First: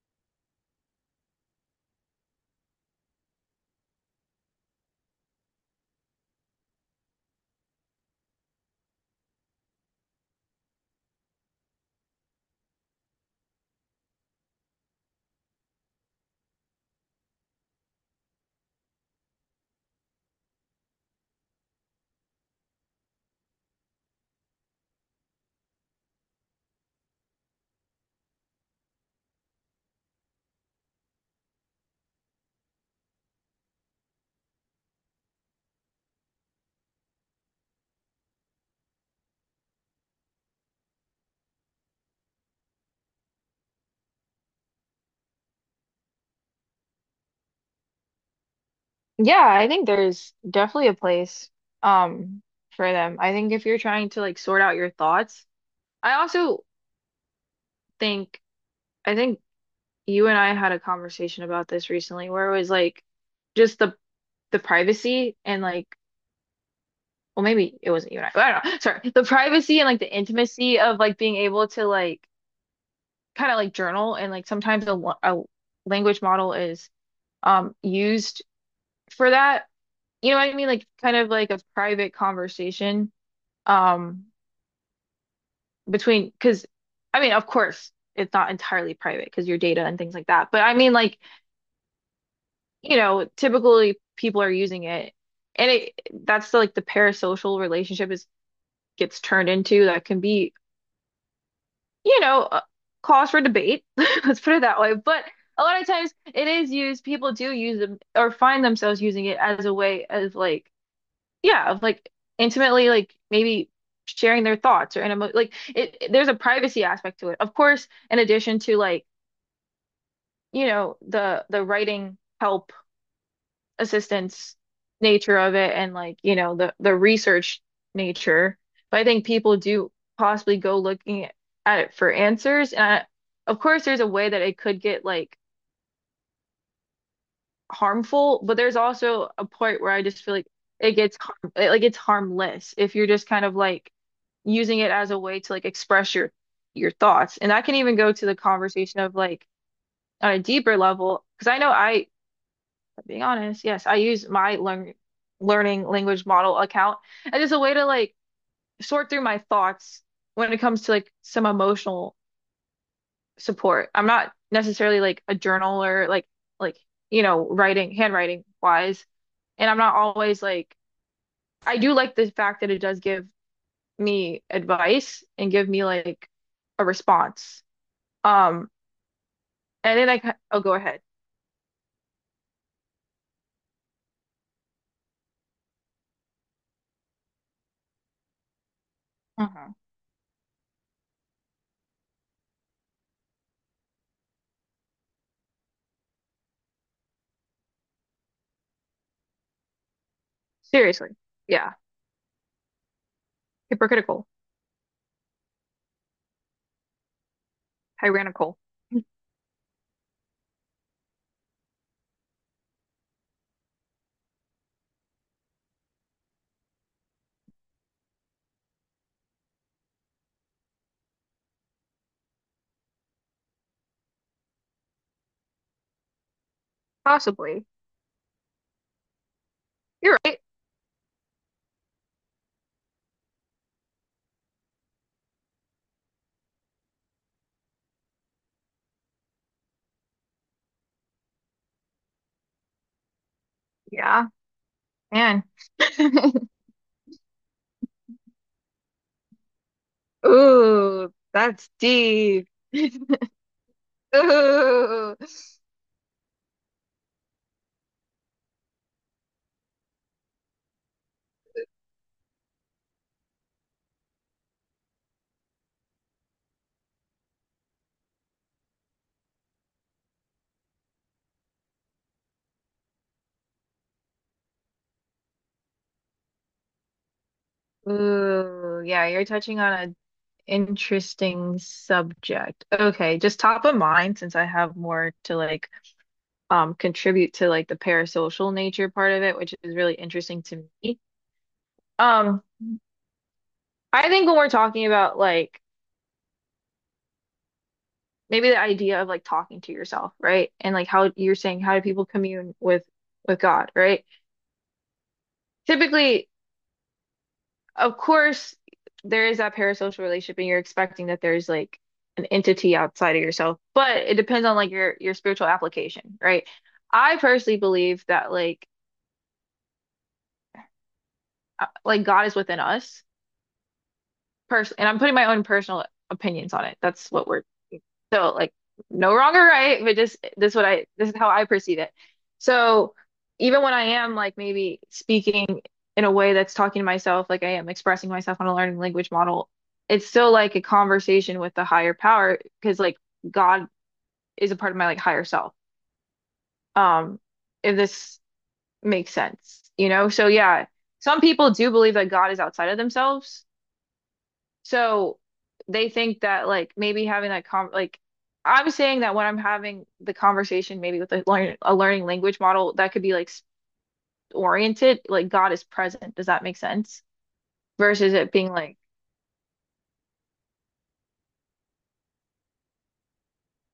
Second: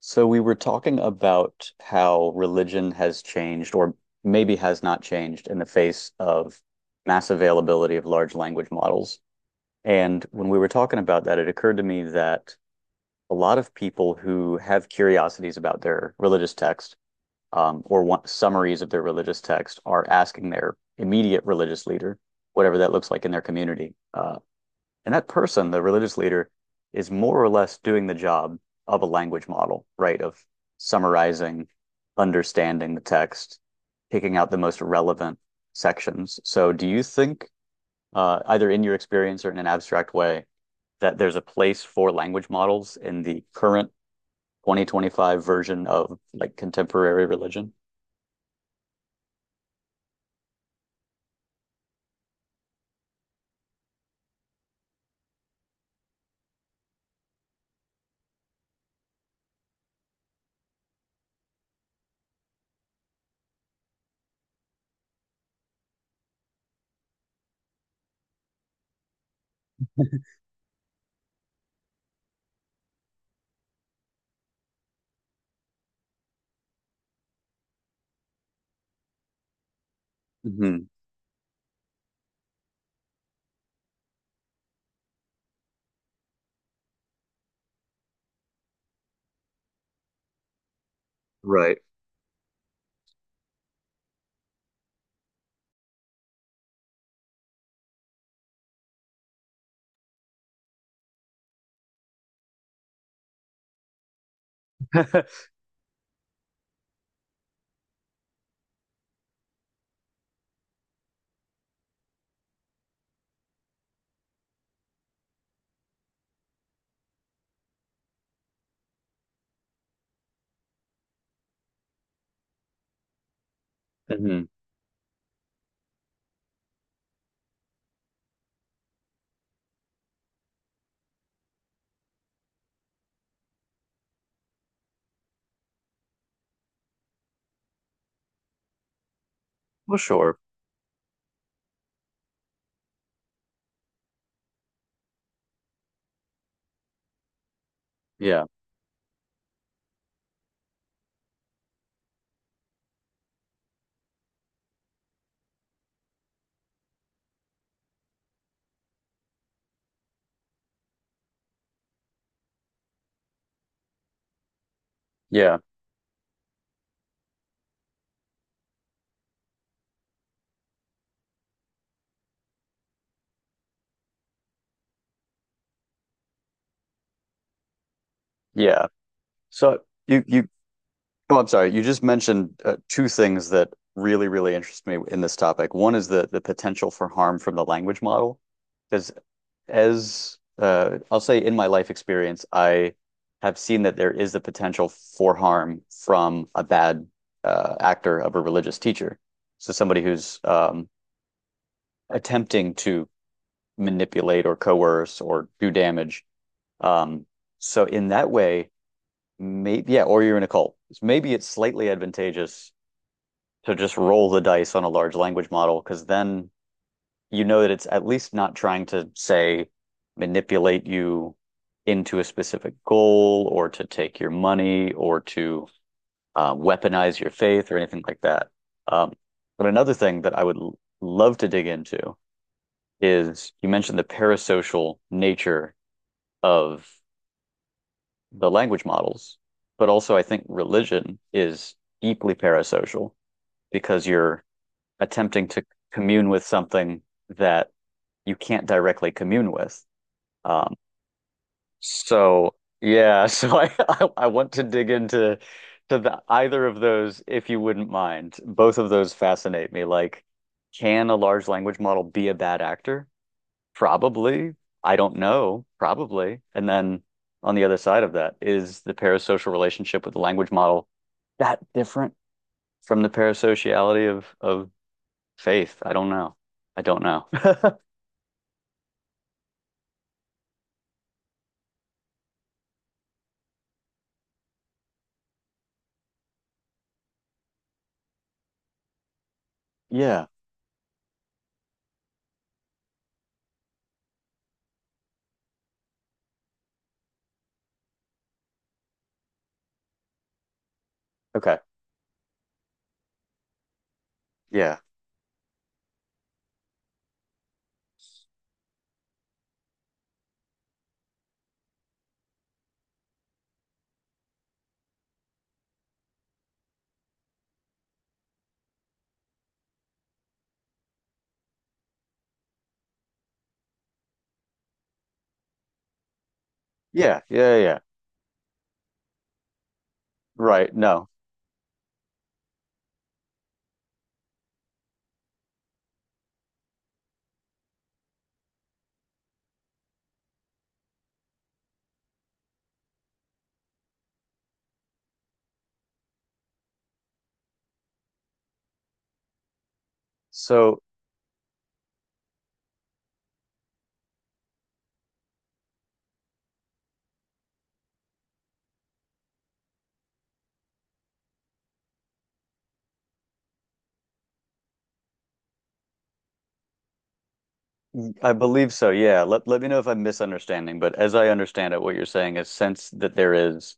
So we were talking about how religion has changed or maybe has not changed in the face of mass availability of large language models. And when we were talking about that, it occurred to me that a lot of people who have curiosities about their religious text or want summaries of their religious text are asking their immediate religious leader, whatever that looks like in their community, and that person, the religious leader, is more or less doing the job of a language model, right? Of summarizing, understanding the text, picking out the most relevant sections. So, do you think, either in your experience or in an abstract way, that there's a place for language models in the current 2025 version of like contemporary religion? Yeah, I think there's definitely a place um for them. I think if you're trying to like sort out your thoughts, I also think think you and I had a conversation about this recently where it was like just the privacy and like well maybe it wasn't you and I, but I don't know. Sorry. The privacy and like the intimacy of like being able to like kind of like journal and like sometimes a language model is used for that. You know what I mean? Like Hmm. kind of like a private conversation. Um between because I mean, of course, it's not entirely private because your data and things like that. But I mean, like, Right. you know, typically people are using it, and it that's like the parasocial relationship is gets turned into that can be, you know, a cause for debate. Let's put it that way. But a lot of times it is used, people do use them or find themselves using it as a way of like, yeah, of like intimately, like maybe sharing their thoughts or in a like it, there's a privacy aspect to it. Of course, in addition to like you know, the writing help Hmm. assistance nature of it and like, you know, the research nature. But I think people do possibly go looking at it for answers. And I, of course there's a way that it could get like harmful, but there's also a point Well, where I just sure. feel like it gets harm it, like it's harmless if you're just kind of like using it as a way to like express your thoughts. And I can even go to the Yeah. conversation of like on a deeper level, because I know I being honest, yes, I use my learning language model account as just a way to like sort through my thoughts when it comes to like some emotional support. I'm not necessarily like a Yeah. journaler, like you know, writing, handwriting wise, and I'm not always like I do like the fact that it does give me advice and give me like a response. Um, Yeah. So and then you you I'll go ahead. Oh, I'm sorry. You just mentioned two things that really, really interest me in this topic. One is the potential for harm from the language model. Because Mhm. as I'll say in my life experience, I have seen that there is the potential for harm from a bad actor of a religious teacher. So somebody who's Seriously, yeah, attempting to hypocritical, manipulate or coerce or do damage. Um, so in that tyrannical, way, maybe yeah, or you're in a cult. Maybe it's slightly advantageous to just roll the dice on a large language model because then you know that it's at least not trying to say manipulate you into a specific goal or to take your money or to weaponize your possibly. faith or anything like that. Um, but another thing You're that right. I would love to dig into is you mentioned the parasocial nature of the language models, but also I think religion is deeply parasocial because Yeah, you're man. attempting to commune with something that you can't directly commune with. Um, Ooh, that's deep. so yeah, so I want to dig Ooh, into to either of those if you wouldn't mind. Both of those fascinate me. Like, can a large language model be a bad actor? Probably. I don't know. Probably. And then on the other side of that, is the parasocial relationship with the language model that different from the parasociality of faith? I don't know. I don't know. ooh, yeah, you're touching on an interesting subject. Okay, just top of mind since I have more to like contribute to like the parasocial nature part of it, which is really Yeah. interesting to me. Um, I think when we're talking about like maybe the idea of like talking to yourself, right? And like how you're Okay. saying how do people commune with God, right? Yeah. Typically of course, there is that parasocial relationship, and you're expecting that there's like an entity outside of yourself, but it depends on like your spiritual application, right? I personally believe that like God is within us, person and I'm putting my own personal opinions on it. That's Yeah. what we're Yeah. Yeah. so like no wrong or right, but just this is what Right. I No. this is how I perceive it. So even when I am like maybe speaking in a way that's talking to myself, like I am expressing myself on a learning language model, it's still like a conversation with the higher power because like God is a part of my like higher self. Um, if this makes sense, you know? So yeah, So some people do believe that God is outside of themselves so they think that like maybe having that con like I'm saying that when I'm having the conversation maybe with a learning language model that could be like s- oriented like God is present. Does that make sense? Versus I it being believe like so. Yeah. Let me know if I'm misunderstanding, but as I understand it, what you're saying is since that there is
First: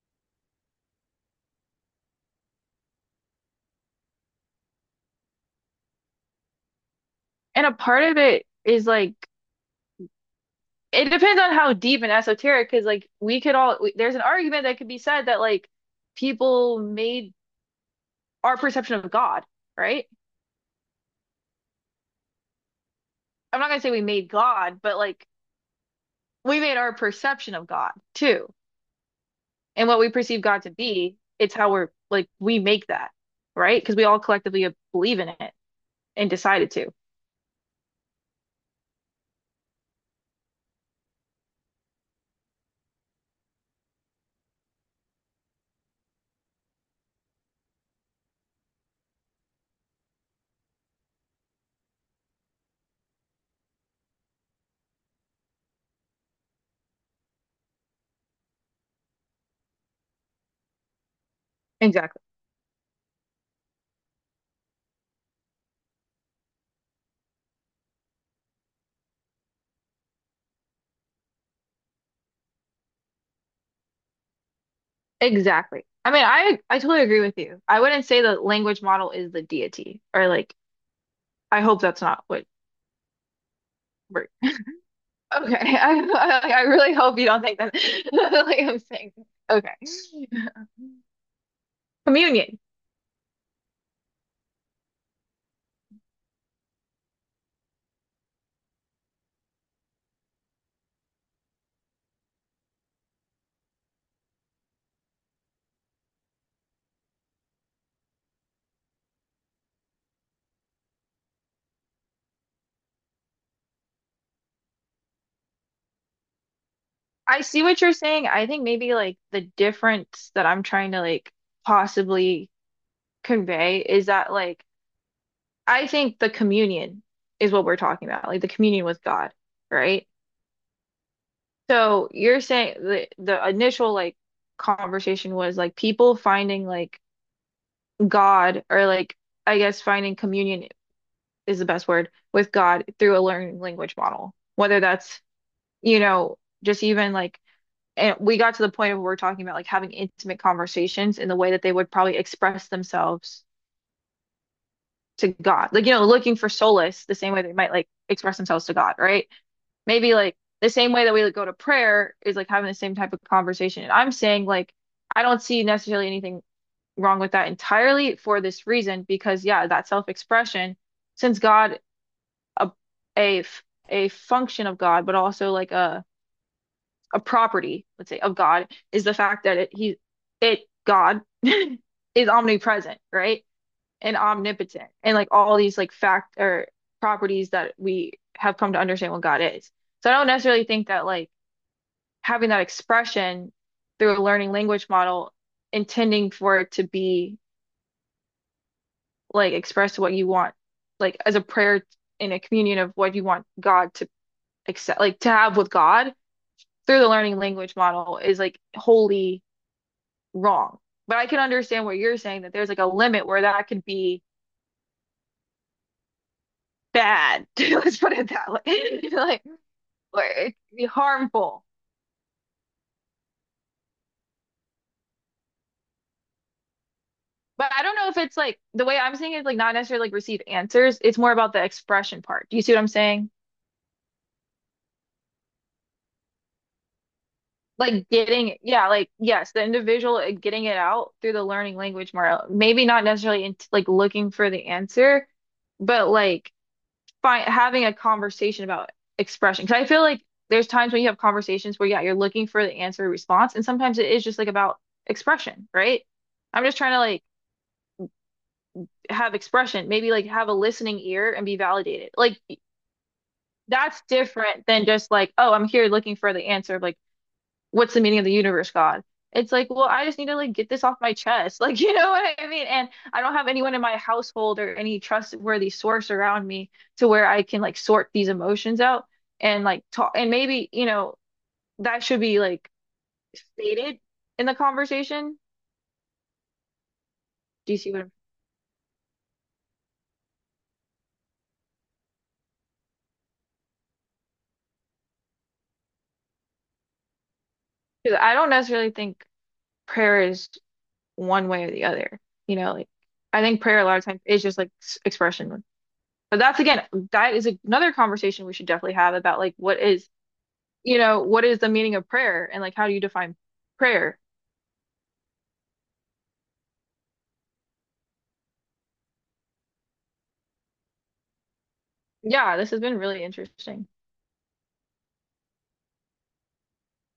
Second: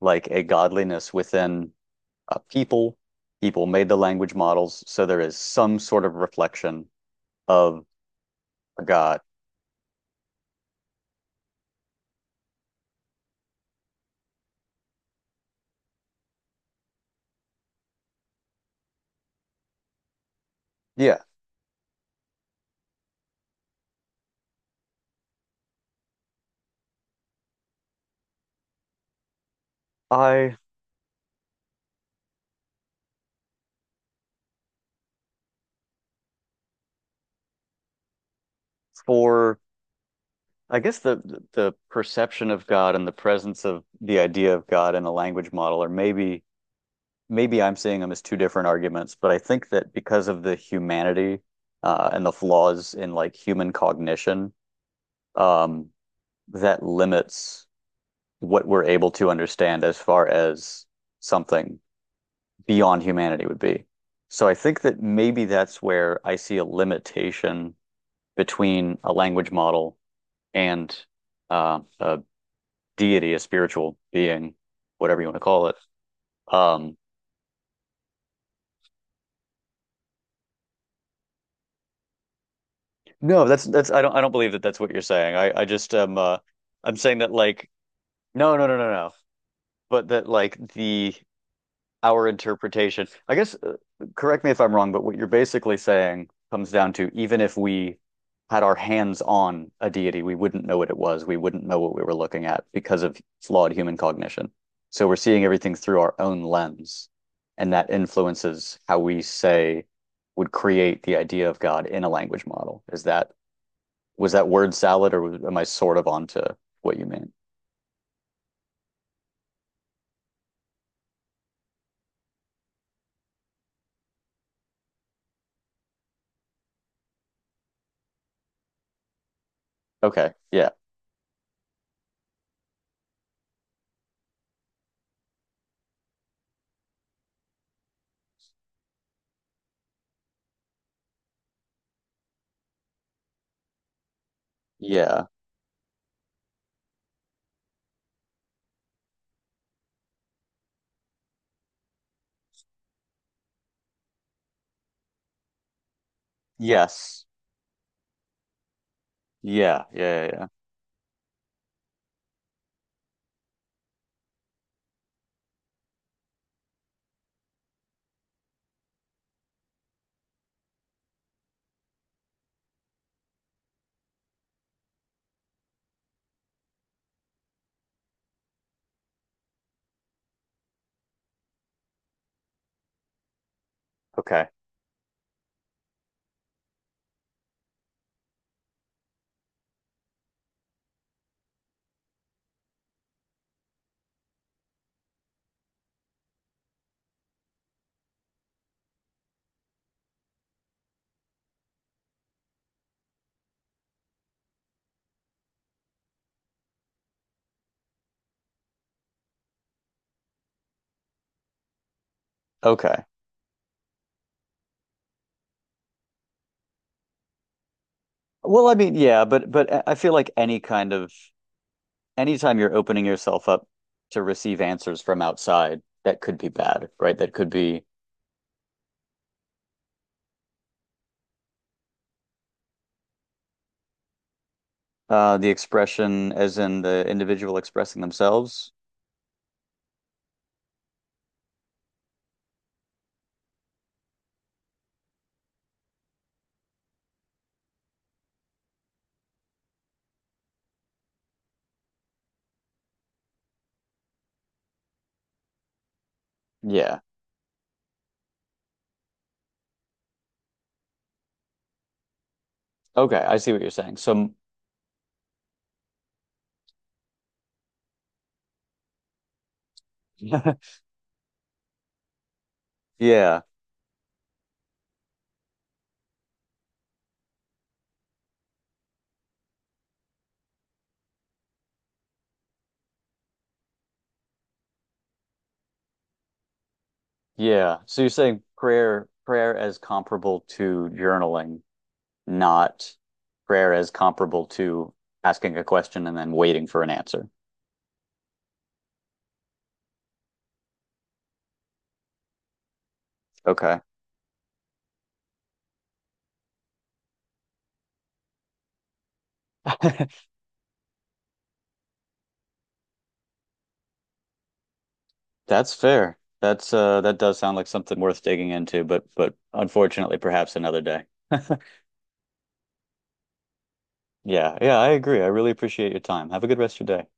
like a godliness within a people, people made the language models, so there is some sort of reflection and a of part of it a is like God. it depends on how deep and esoteric because like we could all, there's an argument that could be said that like people made our perception of God, right? Yeah. I'm not gonna say we made God, but like we made our perception of God too. And what we perceive I God to be, it's how we're like we make that, right? Because we all collectively believe in it and decided to. for I guess the perception of God and the presence of the idea of God in a language model are maybe maybe I'm seeing them as two different arguments, but I think that because of the humanity and the flaws in like human cognition, um, that limits what we're able to understand as far as something Exactly. beyond humanity would be. So I think that maybe that's where I see a limitation between a language model and a deity, a spiritual being, whatever you want to call it. Exactly. I mean, I Um, totally agree with you. I wouldn't say the language model is the deity, or like I hope that's not what No, that's I don't I we're. don't believe that that's what you're saying. I Okay, I just I I, I really I'm saying hope you that don't think like that no like no no I'm no no. saying. Okay, But that like the our communion. interpretation. I guess correct me if I'm wrong, but what you're basically saying comes down to even if we had our hands on a deity, we wouldn't know what it was. We wouldn't know what we were looking at because of flawed human cognition. So we're seeing everything through our own lens, and that influences how we say would create the idea of God in a language model. Is that was that word salad, or am I sort of onto what you mean? I see what you're saying. I think maybe like the difference that I'm trying to like possibly convey is that like I think the communion is what we're talking about, like the communion with God, right? Okay. Yeah. So you're saying the initial like conversation was like people finding like God or like I guess finding communion is the best word with God through a learning language model. Whether that's, Yeah. you know, just even like and we got to the point of where we're talking about like having intimate conversations in the way that they would probably express themselves to God. Like, you know, looking for solace the Yes. same way they might like express themselves to God, right? Yeah. Maybe Yeah. Yeah. like Yeah. the same way that we like, go to prayer is like having the same type of conversation. And I'm saying like I don't see necessarily anything wrong with that entirely for this reason because yeah, that self-expression, since God a a function of God, but also like a property, let's say, of God is the fact that it he it God is omnipresent, right? And Okay. omnipotent and like all these like fact or properties that we have come to understand what God is. So I don't necessarily think that like having that expression through a learning language model, intending for it to be like express what you want, like as a prayer in a communion of what you want God to accept, like to have with God through the learning language model is like wholly wrong. But I can understand what you're saying that there's like a Okay. limit where that could be bad. Let's put it that Well, I mean, way. yeah, Like, but but I feel or like it any could be kind of harmful. anytime you're opening yourself up to receive answers from outside, that could be bad, right? That could But I be don't know if it's like the way I'm saying it, like not necessarily like receive answers. It's more about the expression part. Do you see what I'm saying? The expression as in the individual expressing Like getting themselves. yeah like yes the individual getting it out through the learning language more maybe not necessarily in, like looking for the answer but like find having a conversation about expression because I feel like there's times when you have conversations where yeah you're looking for the answer or response and sometimes it is just like about expression right I'm just trying to Yeah. like have expression maybe like have a listening ear and be validated like Okay, I see what you're saying. that's So different than just like oh I'm here looking for the answer of like what's the meaning of the universe, God? It's like, well, I just need to like get this off my chest. Like, you know what I mean? And I don't yeah, have anyone in my household or any trustworthy source around me to where I can like sort these emotions out and like talk. And maybe, you know, that should be like stated in the conversation. Do yeah. you see So what you're I'm? saying prayer as comparable to journaling not prayer as comparable to asking a question and then waiting for an answer. Because I don't necessarily think prayer is one way or the other. You know, like I think prayer Okay. a lot of times is just like s- expression. But that's again, that is another conversation we should definitely have about like what is you know, what is the meaning of prayer and like how do you define prayer? That's fair. That's that does sound like something worth digging into, but unfortunately perhaps another day. Yeah, this has been really interesting. Yeah, yeah, I agree. I really appreciate your time. Have a good rest of your day.